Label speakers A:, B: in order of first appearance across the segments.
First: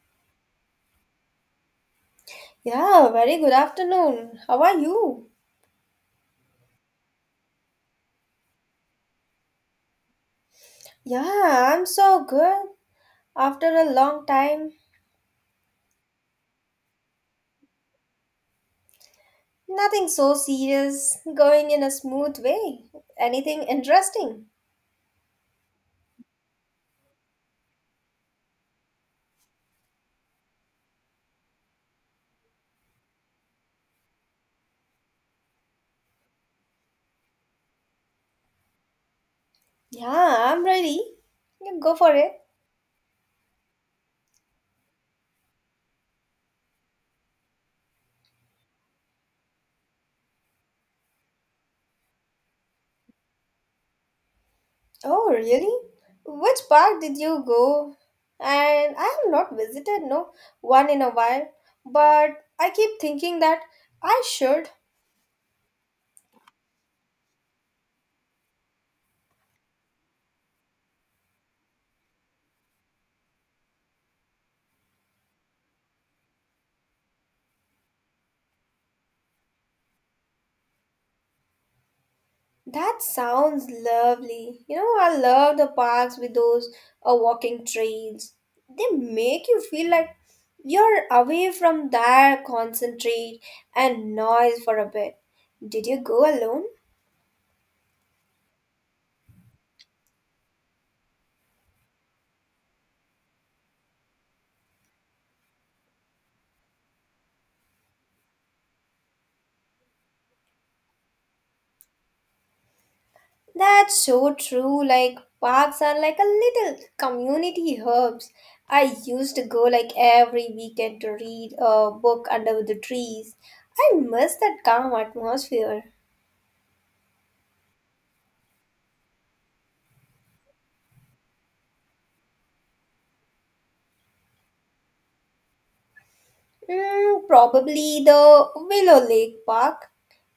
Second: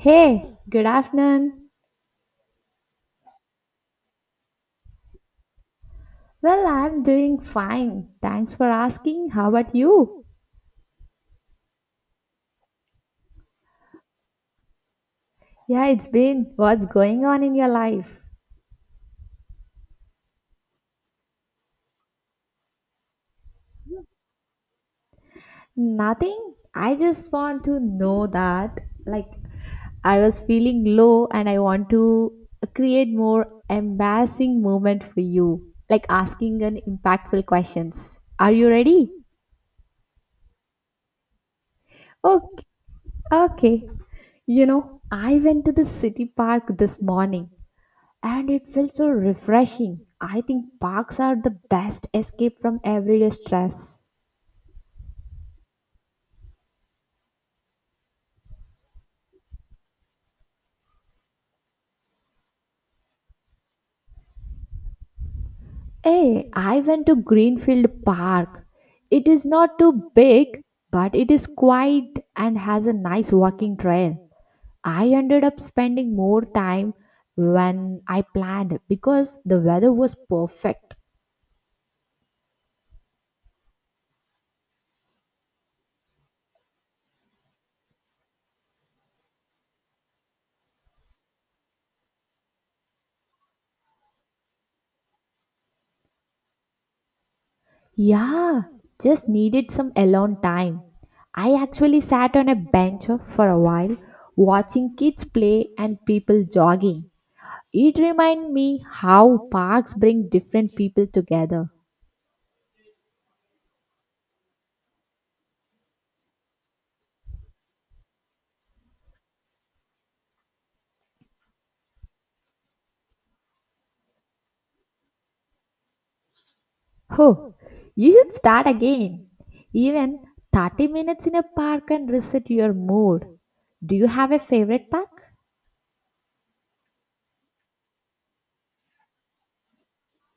A: Hey, good afternoon.
B: Yeah, very good afternoon. How are you?
A: Well, I'm doing fine. Thanks for asking. How about you?
B: Yeah, I'm so good. After a long time,
A: Yeah, it's been. What's going on in your life?
B: nothing so serious, going in a smooth way. Anything interesting?
A: Nothing. I just want to know that, like, I was feeling low and I want to create more embarrassing moment for you, like asking an impactful questions. Are you ready?
B: Yeah, I'm ready. You go for it.
A: Okay. Okay. You know, I went to the city park this morning and it felt so refreshing. I think parks are the best escape from everyday stress.
B: Oh, really? Which park did you go? And I have not visited no one in a while, but I keep thinking that I should.
A: Hey, I went to Greenfield Park. It is not too big, but it is quiet and has a nice walking trail. I ended up spending more time when I planned because the weather was perfect.
B: That sounds lovely. You know, I love the parks with those walking trails. They make you feel like you're away from that concentrate and noise for a bit. Did you go alone?
A: Yeah, just needed some alone time. I actually sat on a bench for a while, watching kids play and people jogging. It reminded me how parks bring different people together.
B: That's so true. Like, parks are like a little community hubs. I used to go like every weekend to read a book under the trees. I miss that calm atmosphere.
A: Oh, you should start again. Even 30 minutes in a park can reset your mood. Do you have a favorite park?
B: Mm, probably the Willow Lake Park.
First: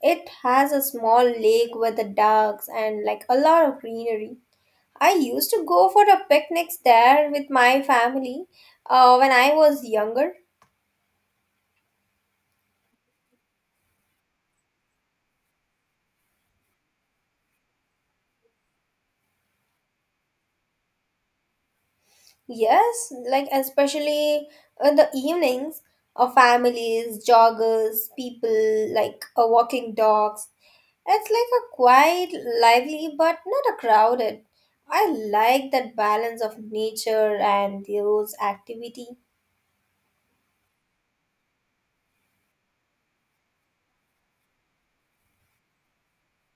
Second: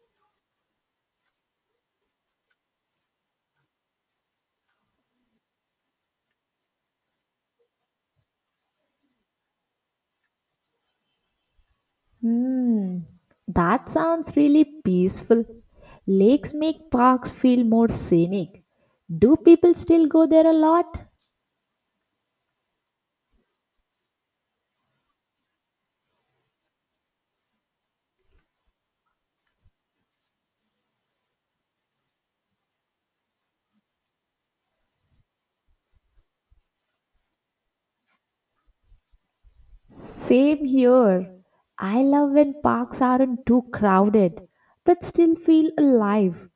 B: It has a small lake with the ducks and like a lot of greenery. I used to go for the picnics there with my family when I was younger.
A: Hmm, that sounds really peaceful. Lakes make parks feel more scenic. Do people still go there a lot?
B: Yes, like especially in the evenings, families, joggers, people like walking dogs. It's like a quiet, lively, but not a crowded. I like that balance of nature and those activity.
A: Same here. I love when parks aren't too crowded but still feel alive.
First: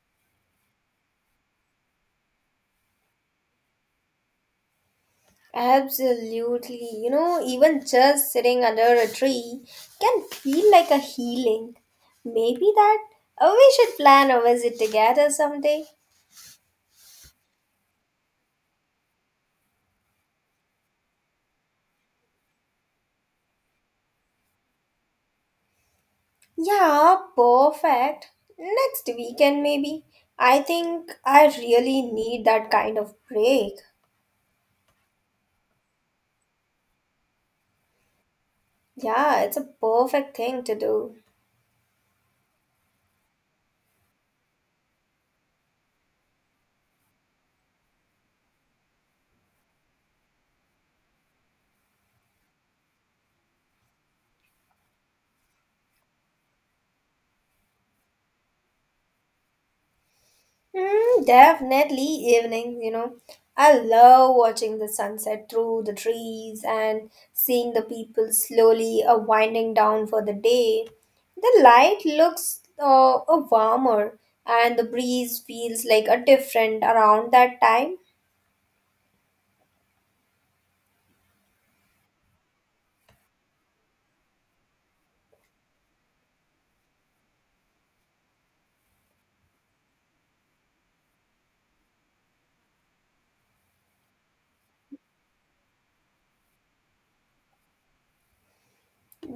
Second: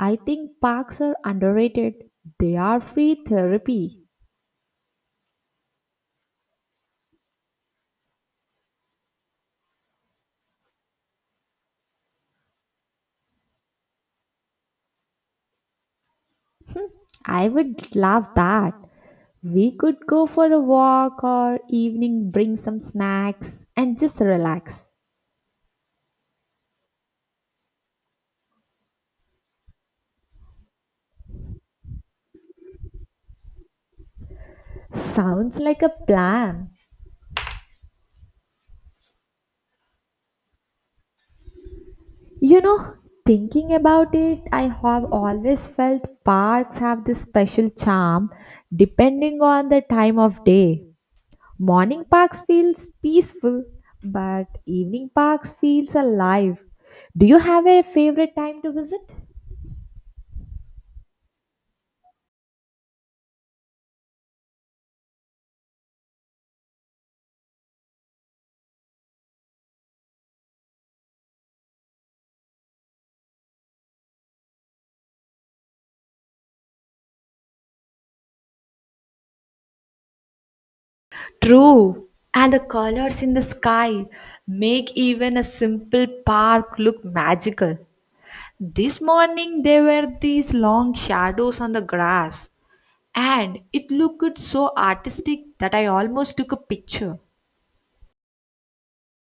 A: I think parks are underrated. They are free therapy.
B: Absolutely. You know, even just sitting under a tree can feel like a healing. Maybe that we should plan a visit together someday.
A: I would love that. We could go for a walk or evening, bring some snacks and just relax.
B: Yeah, perfect. Next weekend, maybe. I think I really need that kind of break.
A: Sounds like a plan.
B: Yeah, it's a perfect thing to do.
A: You know, thinking about it, I have always felt parks have this special charm depending on the time of day. Morning parks feels peaceful, but evening parks feels alive. Do you have a favorite time to visit?
B: Mm, definitely evening, you know. I love watching the sunset through the trees and seeing the people slowly winding down for the day. The light looks warmer and the breeze feels like a different around that time.
A: True. And the colors in the sky make even a simple park look magical. This morning there were these long shadows on the grass, and it looked so artistic that I almost took a picture.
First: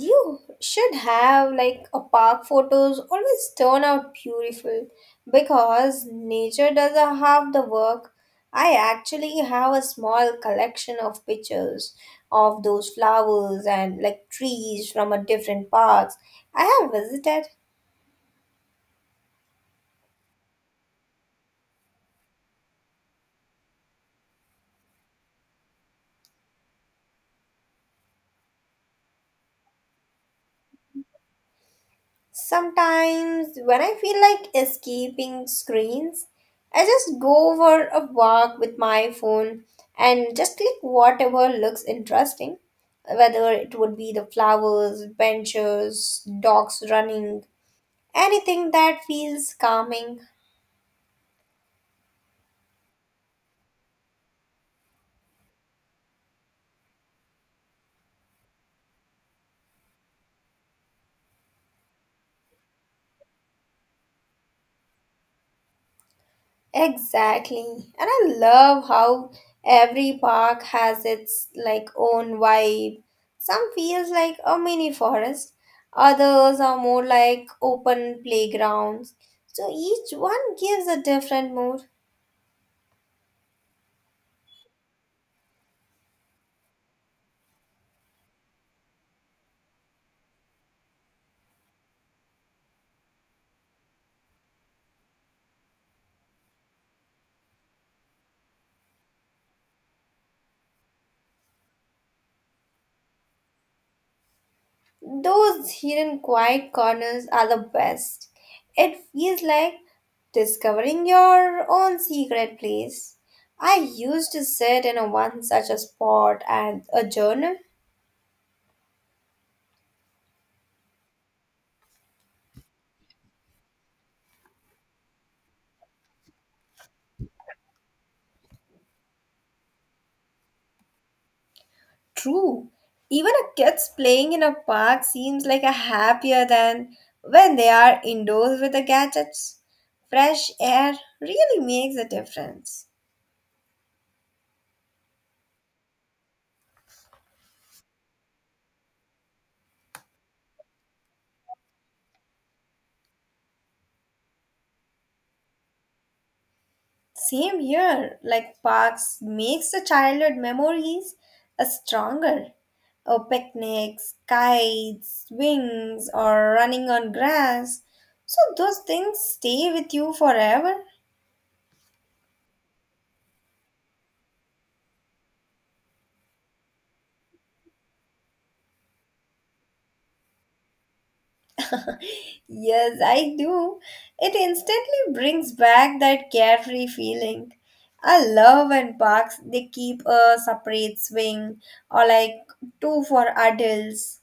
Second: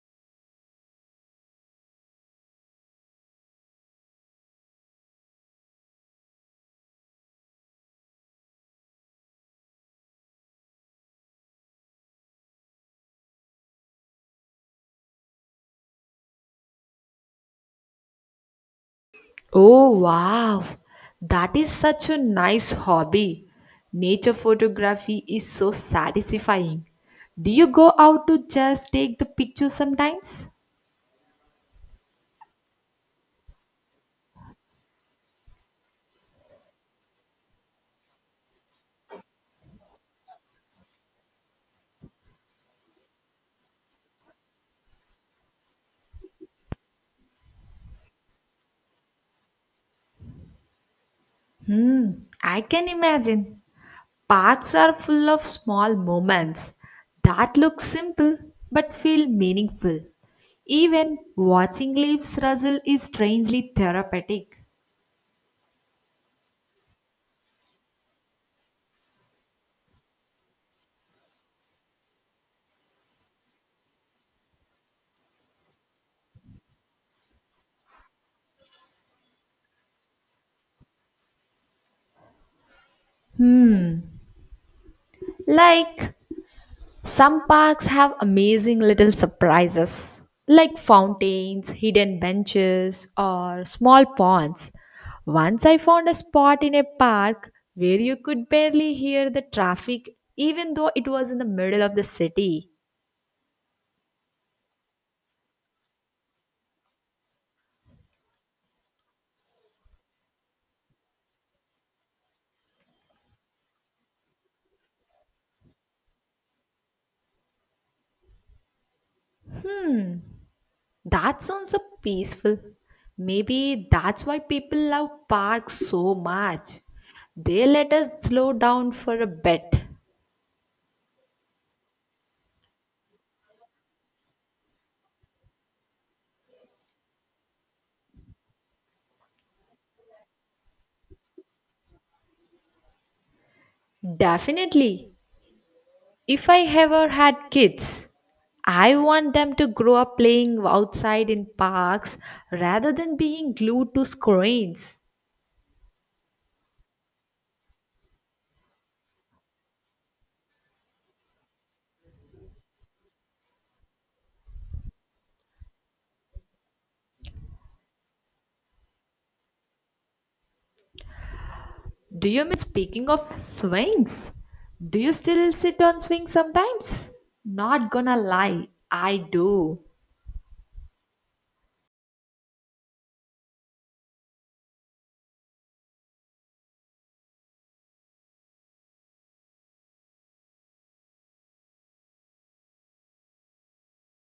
B: You should have like a park photos always turn out beautiful because nature does a half the work. I actually have a small collection of pictures of those flowers and like trees from a different parks I have visited.
A: Oh, wow. That is such a nice hobby. Nature photography is so satisfying. Do you go out to just take the picture sometimes?
B: Sometimes, when I feel like escaping screens, I just go for a walk with my phone and just click whatever looks interesting, whether it would be the flowers, benches, dogs running, anything that feels calming.
A: Hmm, I can imagine. Parks are full of small moments that look simple but feel meaningful. Even watching leaves rustle is strangely therapeutic.
B: Exactly. And I love how every park has its like own vibe. Some feels like a mini forest, others are more like open playgrounds. So each one gives a different mood.
A: Like, some parks have amazing little surprises like fountains, hidden benches, or small ponds. Once I found a spot in a park where you could barely hear the traffic even though it was in the middle of the city.
B: Those hidden quiet corners are the best. It feels like discovering your own secret place. I used to sit in a one such a spot and a journal.
A: That sounds so peaceful. Maybe that's why people love parks so much. They let us slow down for a bit.
B: True. Even a kids playing in a park seems like a happier than when they are indoors with the gadgets. Fresh air really makes a difference.
A: Definitely. If I ever had kids, I want them to grow up playing outside in parks rather than being glued to screens.
B: Same here, like parks makes the childhood memories a stronger. Oh, picnics, kites, swings, or running on grass. So those things stay with you forever.
A: Do you mean speaking of swings? Do you still sit on swings sometimes? Not gonna lie, I do.
B: Yes, I do. It instantly brings back that carefree feeling. I love when parks they keep a separate swing or like two for adults.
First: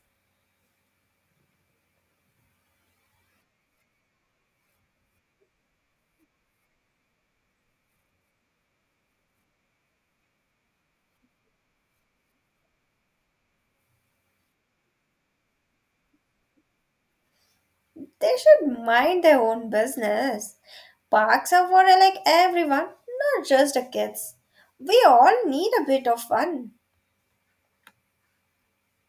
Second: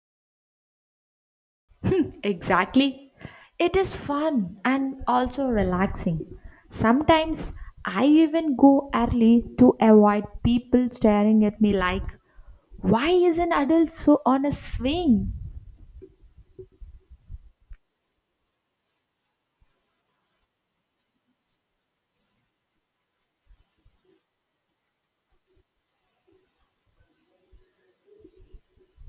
A: Exactly. It is fun and also relaxing. Sometimes I even go early to avoid people staring at me like, why is an adult so on a swing?
B: They should mind their own business. Parks are for like everyone, not just the kids. We all need a bit of fun.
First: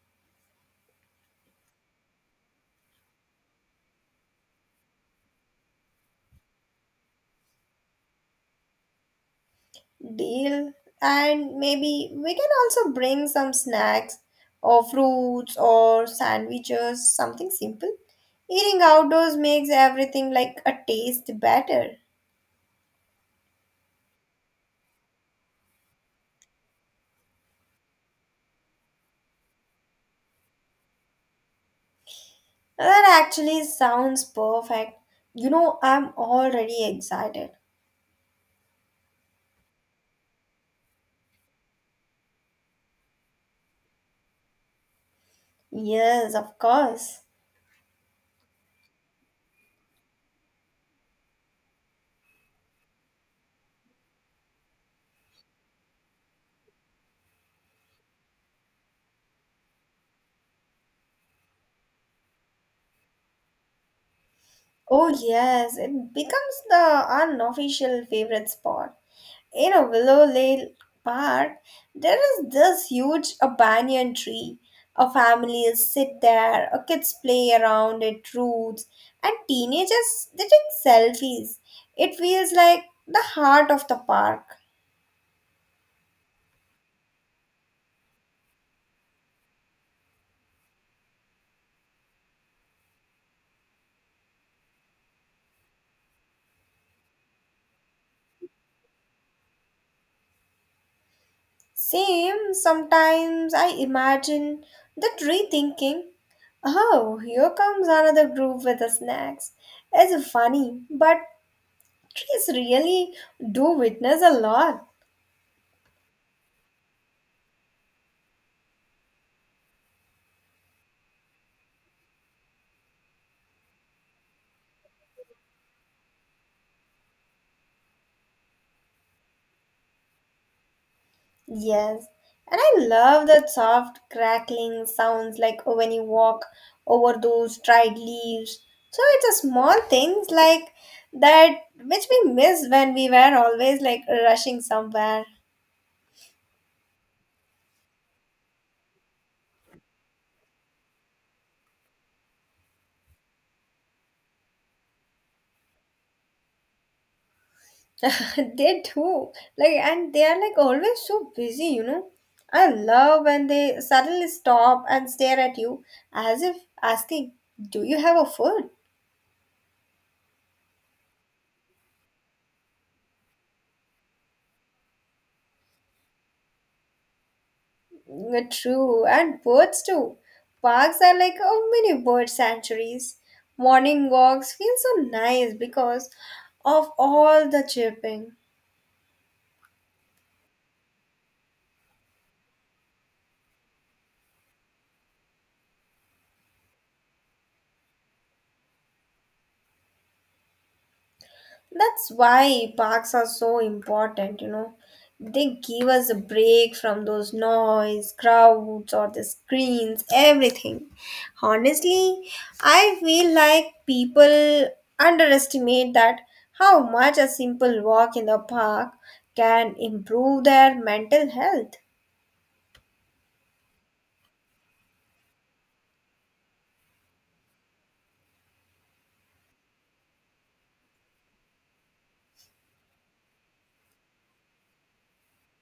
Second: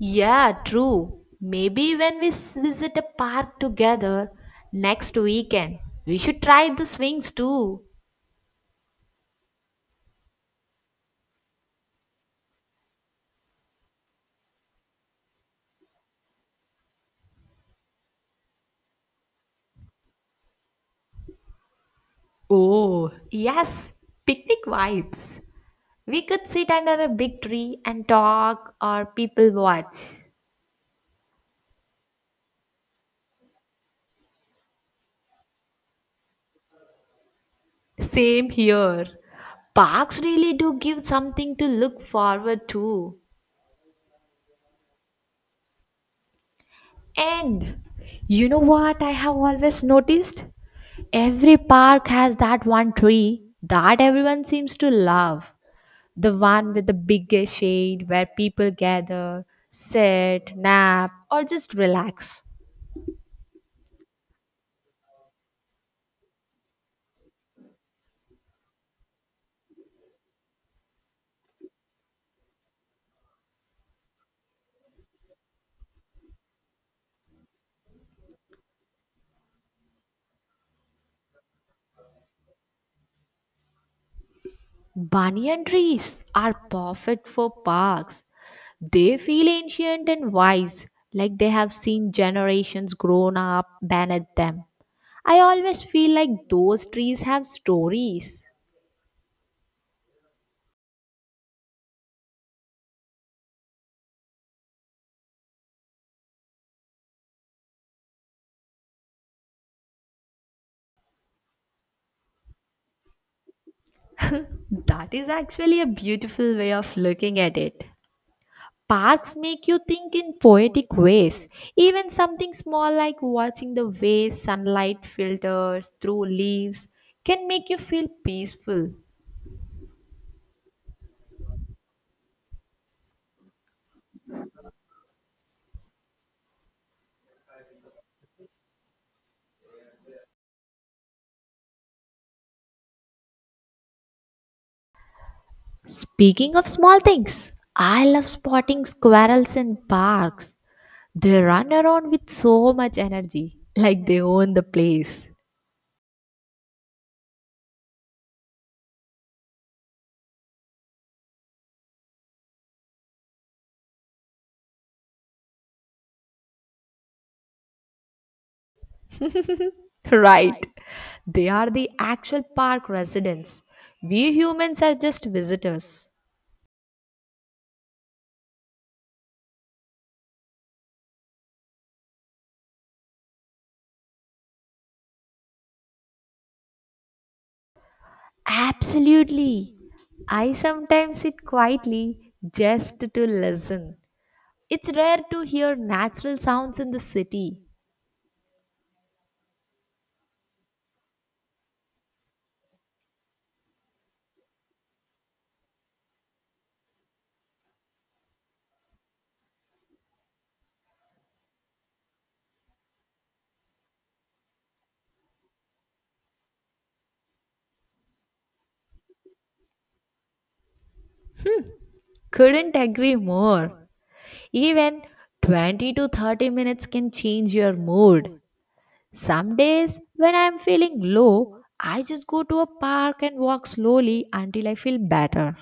A: Yeah, true. Maybe when visit a park together next weekend, we should try the swings too.
B: Deal. And maybe we can also bring some snacks or fruits or sandwiches, something simple. Eating outdoors makes everything like a taste better.
A: Oh, yes, picnic vibes. We could sit under a big tree and talk or people watch.
B: That actually sounds perfect. You know, I'm already excited.
A: Same here. Parks really do give something to look forward to.
B: Yes, of course.
A: And you know what I have always noticed? Every park has that one tree that everyone seems to love. The one with the biggest shade where people gather, sit, nap, or just relax.
B: Oh, yes, it becomes the unofficial favorite spot. You know Willow Lane Park, there is this huge a banyan tree. A families sit there, a kids play around its roots, and teenagers they take selfies. It feels like the heart of the park.
A: Banyan trees are perfect for parks. They feel ancient and wise, like they have seen generations grown up beneath them. I always feel like those trees have stories.
B: Same, sometimes I imagine the tree thinking, "Oh, here comes another group with the snacks." It's funny, but trees really do witness a lot.
A: That is actually a beautiful way of looking at it. Parks make you think in poetic ways. Even something small like watching the way sunlight filters through leaves can make you feel peaceful.
B: Yes, and I love that soft crackling sounds like oh, when you walk over those dried leaves. So it's a small things like that which we miss when we were always like rushing somewhere.
A: Speaking of small things, I love spotting squirrels in parks. They run around with so much energy, like they own the place.
B: They do like and they are like always so busy, you know. I love when they suddenly stop and stare at you as if asking, "Do you have a food?"
A: Right. They are the actual park residents. We humans are just visitors.
B: Mm, true, and birds too. Parks are like a mini bird sanctuaries. Morning walks feel so nice because of all the chirping.
A: Absolutely. I sometimes sit quietly just to listen. It's rare to hear natural sounds in the city.
B: That's why parks are so important, you know. They give us a break from those noise, crowds, or the screens, everything. Honestly, I feel like people underestimate that how much a simple walk in the park can improve their mental health.
A: Couldn't agree more. Even 20 to 30 minutes can change your mood. Some days, when I am feeling low, I just go to a park and walk slowly until I feel better.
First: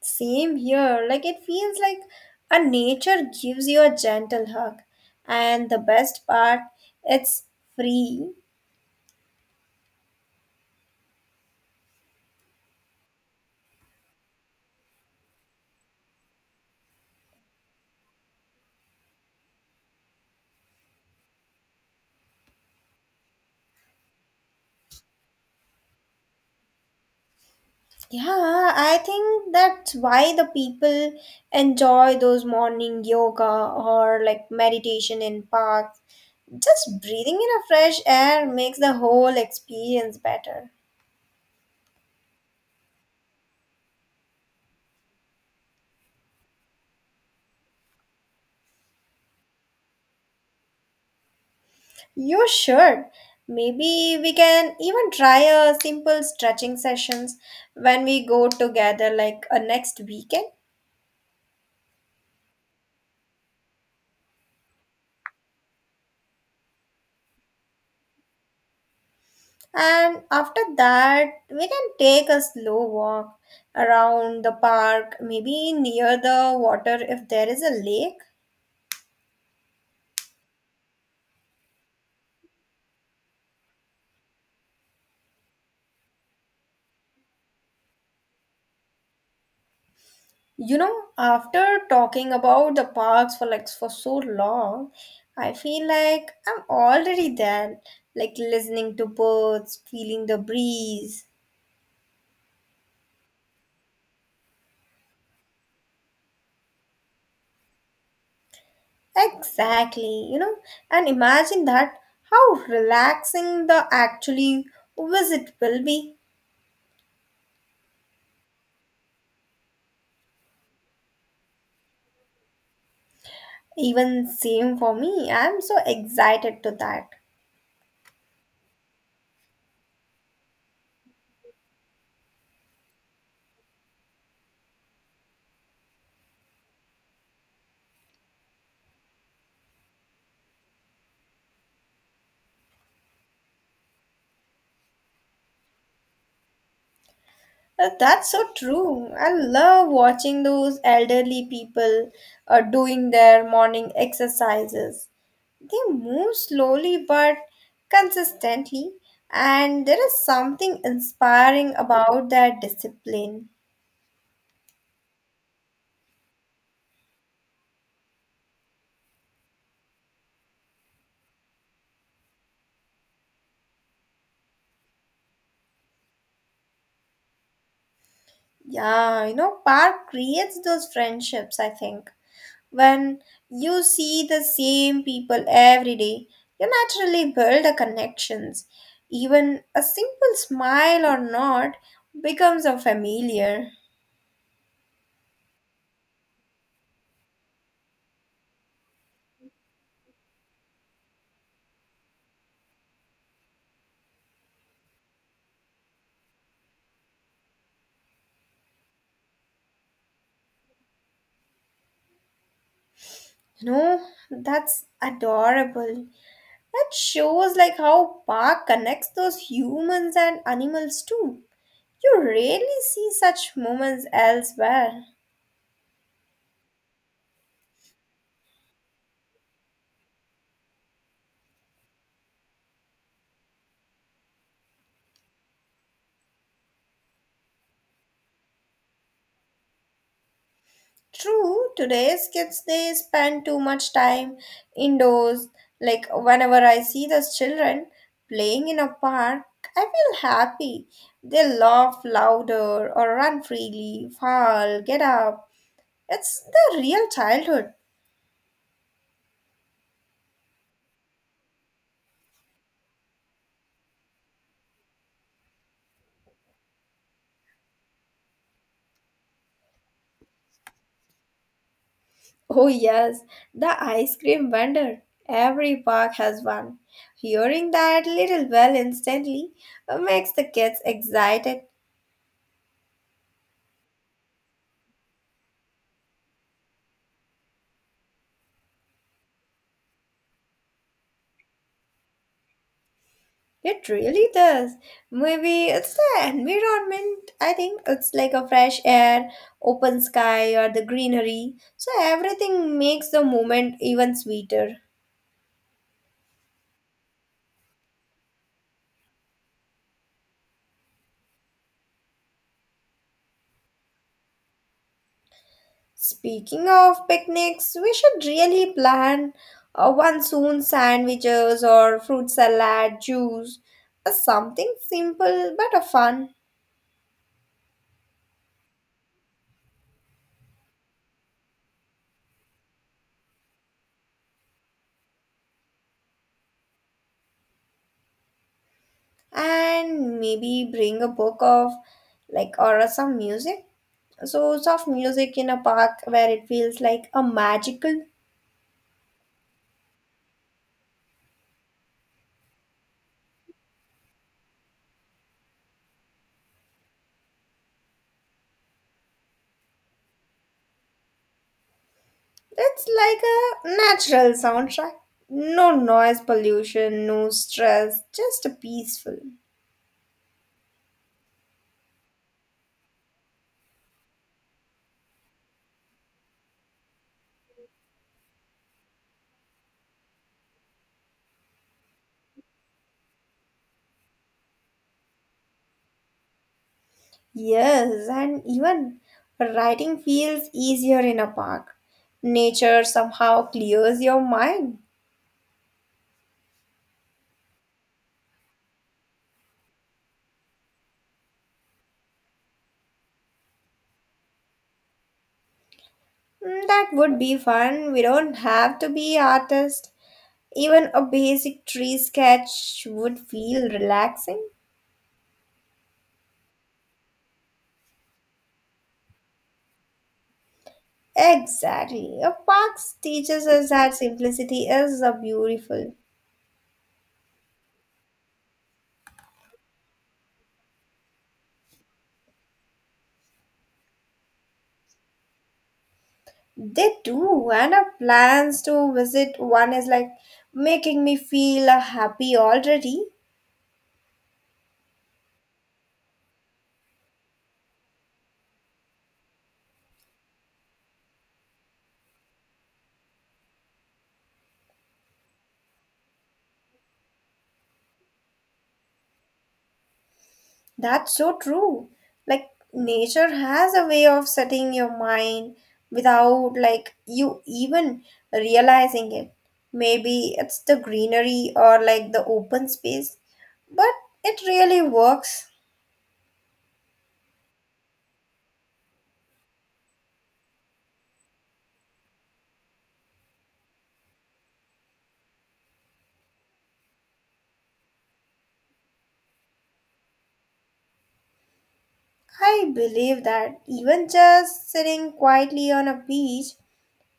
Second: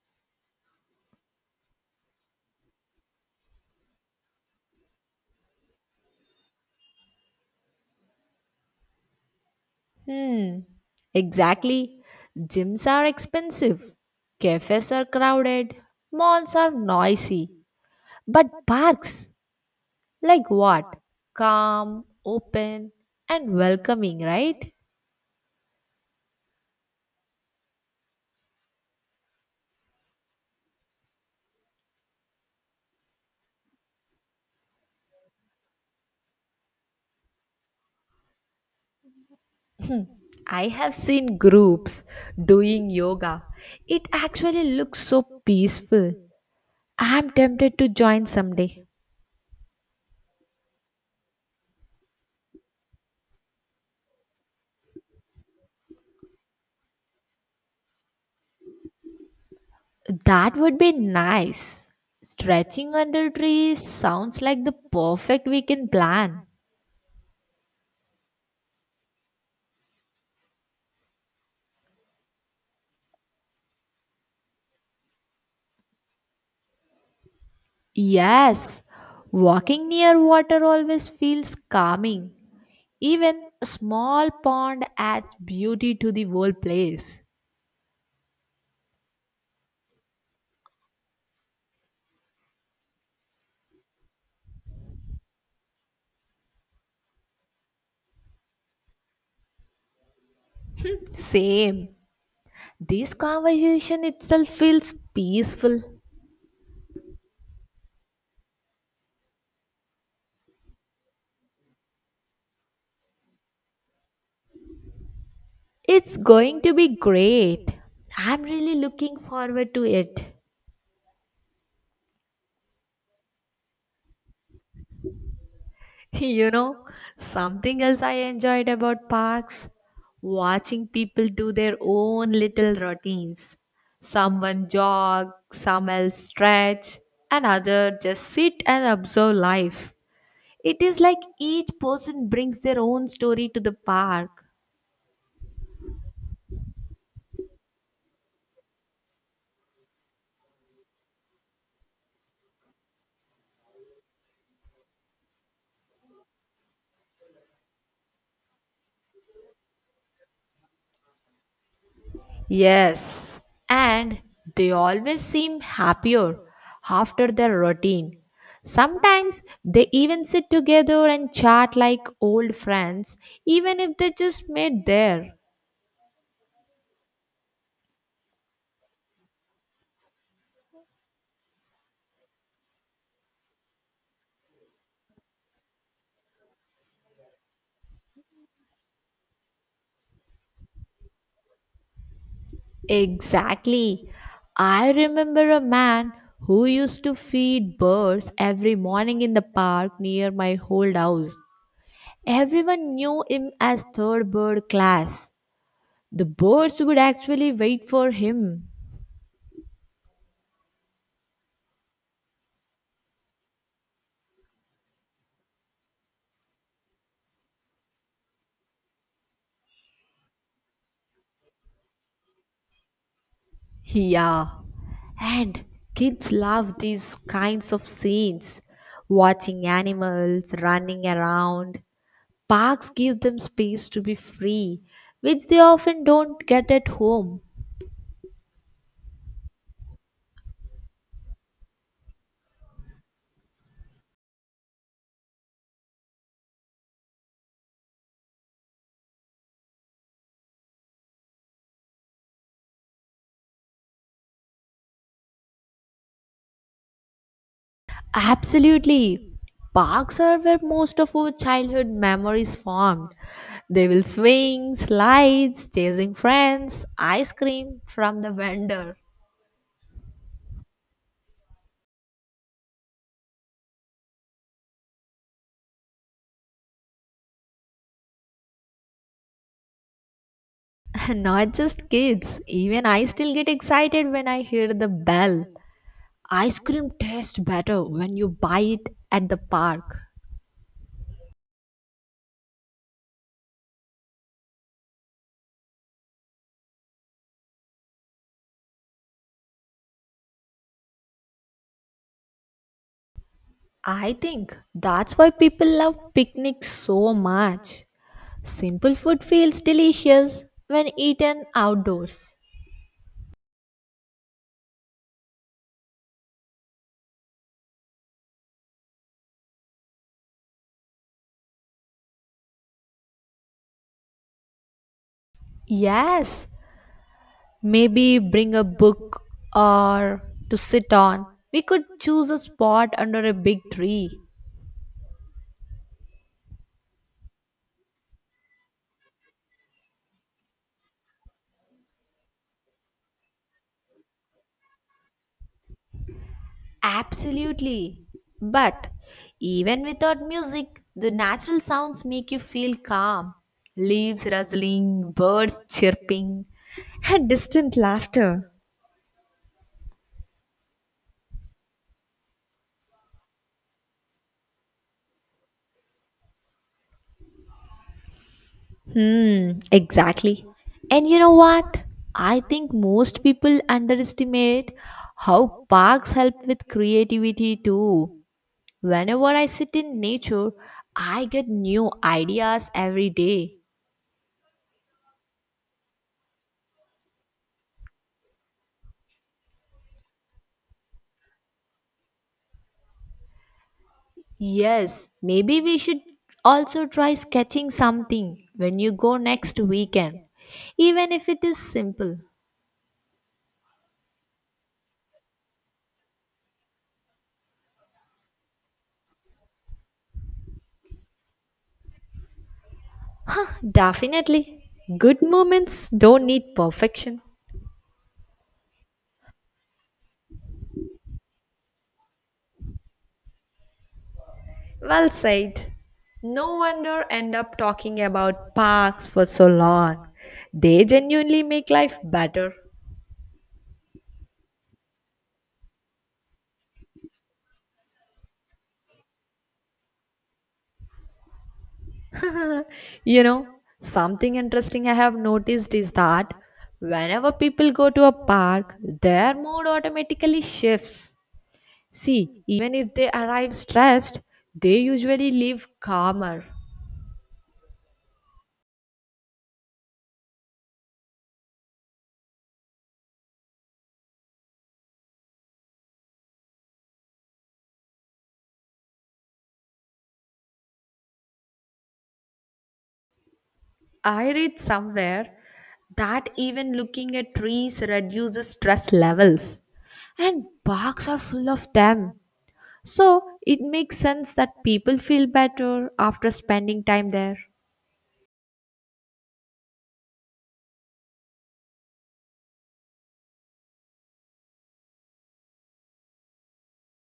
B: Same here, like it feels like a nature gives you a gentle hug. And the best part, it's free.
A: Hmm, exactly. Gyms are expensive, cafes are crowded, malls are noisy. But parks, like what? Calm, open, and welcoming, right?
B: Yeah, I think that's why the people enjoy those morning yoga or like meditation in parks. Just breathing in a fresh air makes the whole experience
A: I
B: better.
A: have seen groups doing yoga. It actually looks so peaceful. I'm tempted to join someday.
B: You should. Maybe we can even try a simple stretching sessions when we go together like a next weekend.
A: That would be nice. Stretching under trees sounds like the perfect weekend plan.
B: And after that, we can take a slow walk around the park, maybe near the water if there is a lake.
A: Yes, walking near water always feels calming. Even a small pond adds beauty to the whole place.
B: You know, after talking about the parks for like for so long, I feel like I'm already there, like listening to birds, feeling the breeze.
A: Same. This conversation itself feels peaceful.
B: Exactly, you know, and imagine that how relaxing the actually visit will be.
A: It's going to be great. I'm really looking forward to it.
B: Even same for me. I'm so
A: You
B: excited to
A: know,
B: that.
A: something else I enjoyed about parks, watching people do their own little routines. Someone jog, some else stretch, and other just sit and observe life. It is like each person brings their own story to the park.
B: That's so true. I love watching those elderly people doing their morning exercises. They move slowly but consistently, and there is something inspiring about that
A: Yes,
B: discipline.
A: and they always seem happier after their routine. Sometimes they even sit together and chat like old friends, even if they just met there.
B: Yeah, you know, park creates those friendships, I think. When you see the same people every day, you naturally build a connections. Even a simple smile or nod becomes a familiar.
A: Exactly. I remember a man who used to feed birds every morning in the park near my old house. Everyone knew him as third bird class. The birds would actually wait for him.
B: You know, that's adorable. That shows like how Park connects those humans and animals too. You rarely see such moments
A: Yeah,
B: elsewhere.
A: and kids love these kinds of scenes. Watching animals running around. Parks give them space to be free, which they often don't get at home.
B: True, today's kids they spend too much time indoors. Like whenever I see those children playing in a park, I feel happy. They laugh louder or run freely, fall, get up. It's the real childhood.
A: Absolutely. Parks are where most of our childhood memories formed. They will swing, slides, chasing friends, ice cream from the vendor.
B: Oh, yes, the ice cream vendor. Every park has one. Hearing that little bell instantly makes the kids
A: Not
B: excited.
A: just kids, even I still get excited when I hear the bell. Ice cream tastes better when you buy it at the park.
B: It really does. Maybe it's the environment. I think it's like a fresh air, open sky, or the greenery. So everything makes the moment
A: I
B: even
A: think
B: sweeter.
A: that's why people love picnics so much. Simple food feels delicious when eaten outdoors.
B: Speaking of picnics, we should really plan one soon, sandwiches or fruit salad, juice, something simple but fun,
A: Yes, maybe bring a book or to sit on. We could choose a spot under a big tree.
B: and maybe bring a book of like or some music. So soft music in a park where it feels like a magical.
A: Absolutely. But even without music, the natural sounds make you feel calm. Leaves rustling, birds chirping, and distant laughter.
B: It's like a natural soundtrack. No noise pollution, no stress, just a peaceful.
A: Hmm, exactly. And you know what? I think most people underestimate how parks help with creativity too. Whenever I sit in nature, I get new ideas every day.
B: Yes, and even writing feels easier in a park. Nature somehow clears your mind.
A: Yes, maybe we should also try sketching something when you go next weekend, even if it is simple.
B: Mm, that would be fun. We don't have to be artists. Even a basic tree sketch would feel relaxing.
A: Definitely. Good moments don't need perfection.
B: Exactly. A park teaches us that simplicity is
A: Well
B: a
A: said.
B: beautiful.
A: No wonder end up talking about parks for so long. They genuinely make life better.
B: They do, and our plans to visit one is like making me feel happy already.
A: You know, something interesting I have noticed is that whenever people go to a park, their mood automatically shifts. See, even if they arrive stressed, they usually leave calmer.
B: That's so true. Like nature has a way of setting your mind without like you even realizing it. Maybe it's the greenery or like the open space, but
A: I
B: it
A: read
B: really
A: somewhere
B: works.
A: that even looking at trees reduces stress levels, and parks are full of them. So it makes sense that people feel better after spending time there.
B: I believe that even just sitting quietly on a beach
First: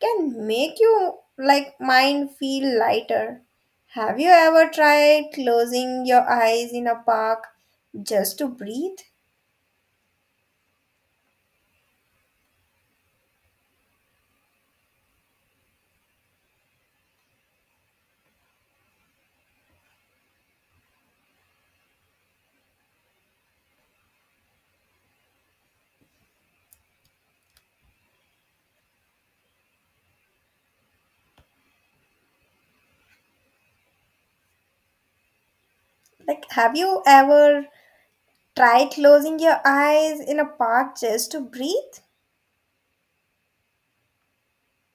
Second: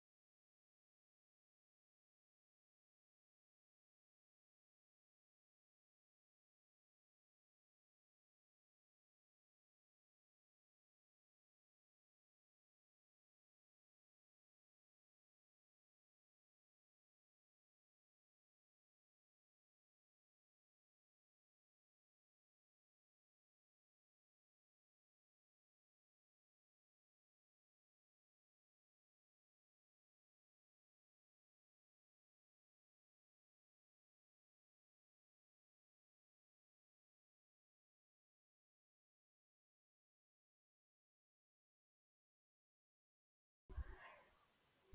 B: can make you like mind feel lighter. Have you ever tried closing your eyes in a park just to breathe? Like, have you ever tried closing your eyes in a park just to breathe?